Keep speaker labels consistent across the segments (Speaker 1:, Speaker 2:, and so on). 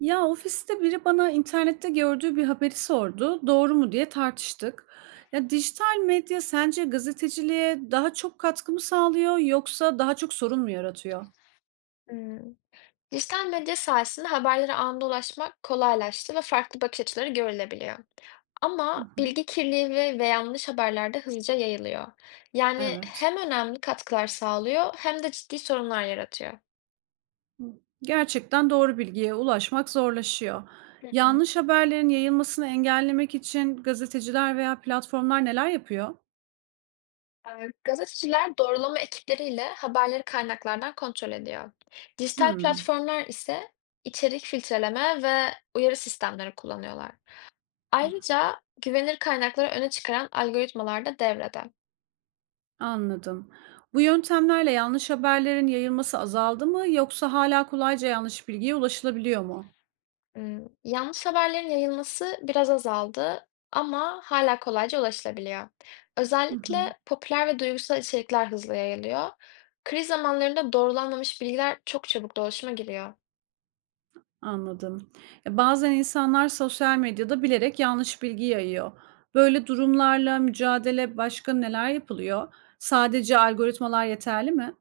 Speaker 1: Ya ofiste biri bana internette gördüğü bir haberi sordu. Doğru mu diye tartıştık. Ya dijital medya sence gazeteciliğe daha çok katkı mı sağlıyor yoksa daha çok sorun mu yaratıyor?
Speaker 2: Hımm. Dijital medya sayesinde haberlere anında ulaşmak kolaylaştı ve farklı bakış açıları görülebiliyor.
Speaker 1: Hı
Speaker 2: Ama
Speaker 1: hı.
Speaker 2: bilgi kirliliği ve yanlış haberler de hızlıca yayılıyor. Yani
Speaker 1: Evet.
Speaker 2: hem önemli katkılar sağlıyor hem de ciddi sorunlar yaratıyor.
Speaker 1: Gerçekten doğru bilgiye ulaşmak zorlaşıyor.
Speaker 2: Hı hı.
Speaker 1: Yanlış haberlerin yayılmasını engellemek için gazeteciler veya platformlar neler yapıyor?
Speaker 2: Gazeteciler doğrulama ekipleriyle haberleri kaynaklardan kontrol ediyor. Dijital
Speaker 1: Hmm,
Speaker 2: platformlar ise içerik filtreleme ve uyarı sistemleri kullanıyorlar. Ayrıca güvenilir kaynakları öne çıkaran algoritmalar da devrede.
Speaker 1: anladım. Bu yöntemlerle yanlış haberlerin yayılması azaldı mı yoksa hala kolayca yanlış bilgiye ulaşılabiliyor mu?
Speaker 2: Hmm. Yanlış haberlerin yayılması biraz azaldı ama hala kolayca ulaşılabiliyor.
Speaker 1: Hı hı,
Speaker 2: Özellikle popüler ve duygusal içerikler hızlı yayılıyor. Kriz zamanlarında doğrulanmamış bilgiler çok çabuk dolaşıma giriyor.
Speaker 1: anladım. Ya, bazen insanlar sosyal medyada bilerek yanlış bilgi yayıyor. Böyle durumlarla mücadele başka neler yapılıyor? Sadece algoritmalar yeterli mi?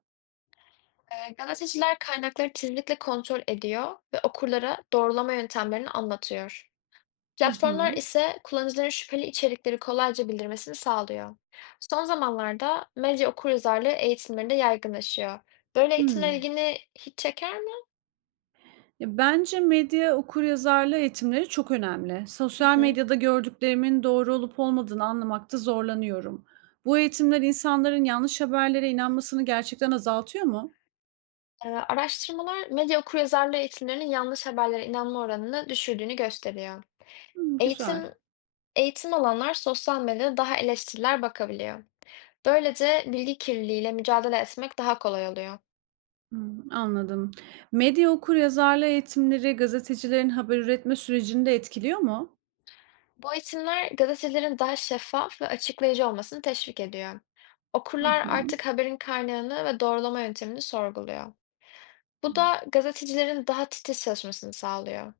Speaker 2: Gazeteciler kaynakları titizlikle kontrol ediyor ve okurlara doğrulama yöntemlerini anlatıyor.
Speaker 1: Hı
Speaker 2: Platformlar
Speaker 1: hı.
Speaker 2: ise kullanıcıların şüpheli içerikleri kolayca bildirmesini sağlıyor. Son zamanlarda medya okuryazarlığı eğitimleri de yaygınlaşıyor. Böyle eğitimler
Speaker 1: Hmm.
Speaker 2: ilgini hiç çeker mi?
Speaker 1: Ya, bence medya okuryazarlığı eğitimleri çok önemli.
Speaker 2: Hı
Speaker 1: Sosyal
Speaker 2: hı.
Speaker 1: medyada gördüklerimin doğru olup olmadığını anlamakta zorlanıyorum. Bu eğitimler insanların yanlış haberlere inanmasını gerçekten azaltıyor mu?
Speaker 2: Araştırmalar medya okuryazarlığı eğitimlerinin yanlış haberlere inanma oranını düşürdüğünü gösteriyor.
Speaker 1: Hmm, güzel.
Speaker 2: Eğitim eğitim alanlar sosyal medyada daha eleştiriler bakabiliyor. Böylece bilgi kirliliğiyle mücadele etmek daha kolay oluyor.
Speaker 1: Hımm, anladım. Medya okuryazarlığı eğitimleri gazetecilerin haber üretme sürecini de etkiliyor mu?
Speaker 2: Bu eğitimler gazetelerin daha şeffaf ve açıklayıcı olmasını teşvik ediyor.
Speaker 1: Hı
Speaker 2: Okurlar
Speaker 1: hı.
Speaker 2: artık haberin kaynağını ve doğrulama yöntemini sorguluyor. Bu da gazetecilerin daha titiz çalışmasını sağlıyor.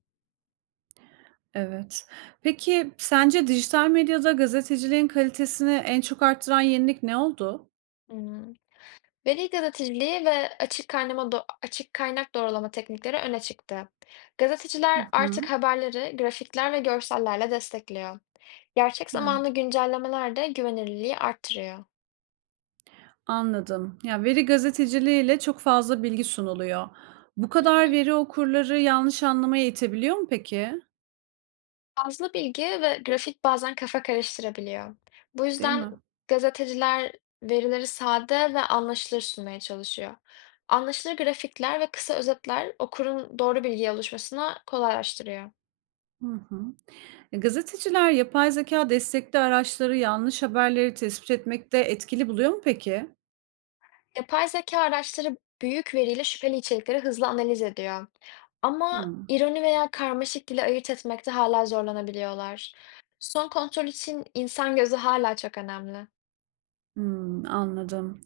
Speaker 1: Evet. Peki sence dijital medyada gazeteciliğin kalitesini en çok arttıran yenilik ne oldu?
Speaker 2: Hmm. Veri gazeteciliği ve açık kaynak doğrulama teknikleri öne çıktı.
Speaker 1: Hı
Speaker 2: Gazeteciler
Speaker 1: hı.
Speaker 2: artık haberleri grafikler ve görsellerle destekliyor. Gerçek zamanlı
Speaker 1: Evet,
Speaker 2: güncellemeler de güvenilirliği arttırıyor.
Speaker 1: anladım. Ya, veri gazeteciliğiyle çok fazla bilgi sunuluyor. Bu
Speaker 2: Hı
Speaker 1: kadar
Speaker 2: hı.
Speaker 1: veri okurları yanlış anlamaya itebiliyor mu peki?
Speaker 2: Fazla bilgi ve grafik bazen kafa karıştırabiliyor. Bu
Speaker 1: Değil
Speaker 2: yüzden
Speaker 1: mi?
Speaker 2: gazeteciler verileri sade ve anlaşılır sunmaya çalışıyor. Anlaşılır grafikler ve kısa özetler okurun doğru bilgiye ulaşmasına kolaylaştırıyor.
Speaker 1: Hı hı. Gazeteciler yapay zeka destekli araçları yanlış haberleri tespit etmekte etkili buluyor mu peki?
Speaker 2: Yapay zeka araçları büyük veriyle şüpheli içerikleri hızlı analiz ediyor. Ama
Speaker 1: Hımm.
Speaker 2: ironi veya karmaşık dili ayırt etmekte hala zorlanabiliyorlar. Son kontrol için insan gözü hala çok önemli.
Speaker 1: Hımm, anladım.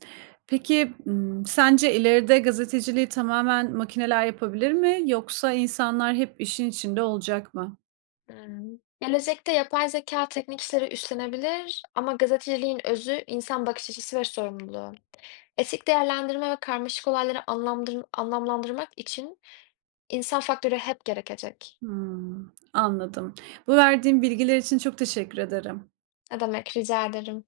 Speaker 1: Peki, sence ileride gazeteciliği tamamen makineler yapabilir mi yoksa insanlar hep işin içinde olacak mı?
Speaker 2: Hımm. Gelecekte yapay zeka teknik işleri üstlenebilir ama gazeteciliğin özü insan bakış açısı ve sorumluluğu. Etik değerlendirme ve karmaşık olayları anlamlandırmak için insan faktörü hep gerekecek.
Speaker 1: Hımm, anladım. Bu verdiğim bilgiler için çok teşekkür ederim.
Speaker 2: Ne demek, rica ederim.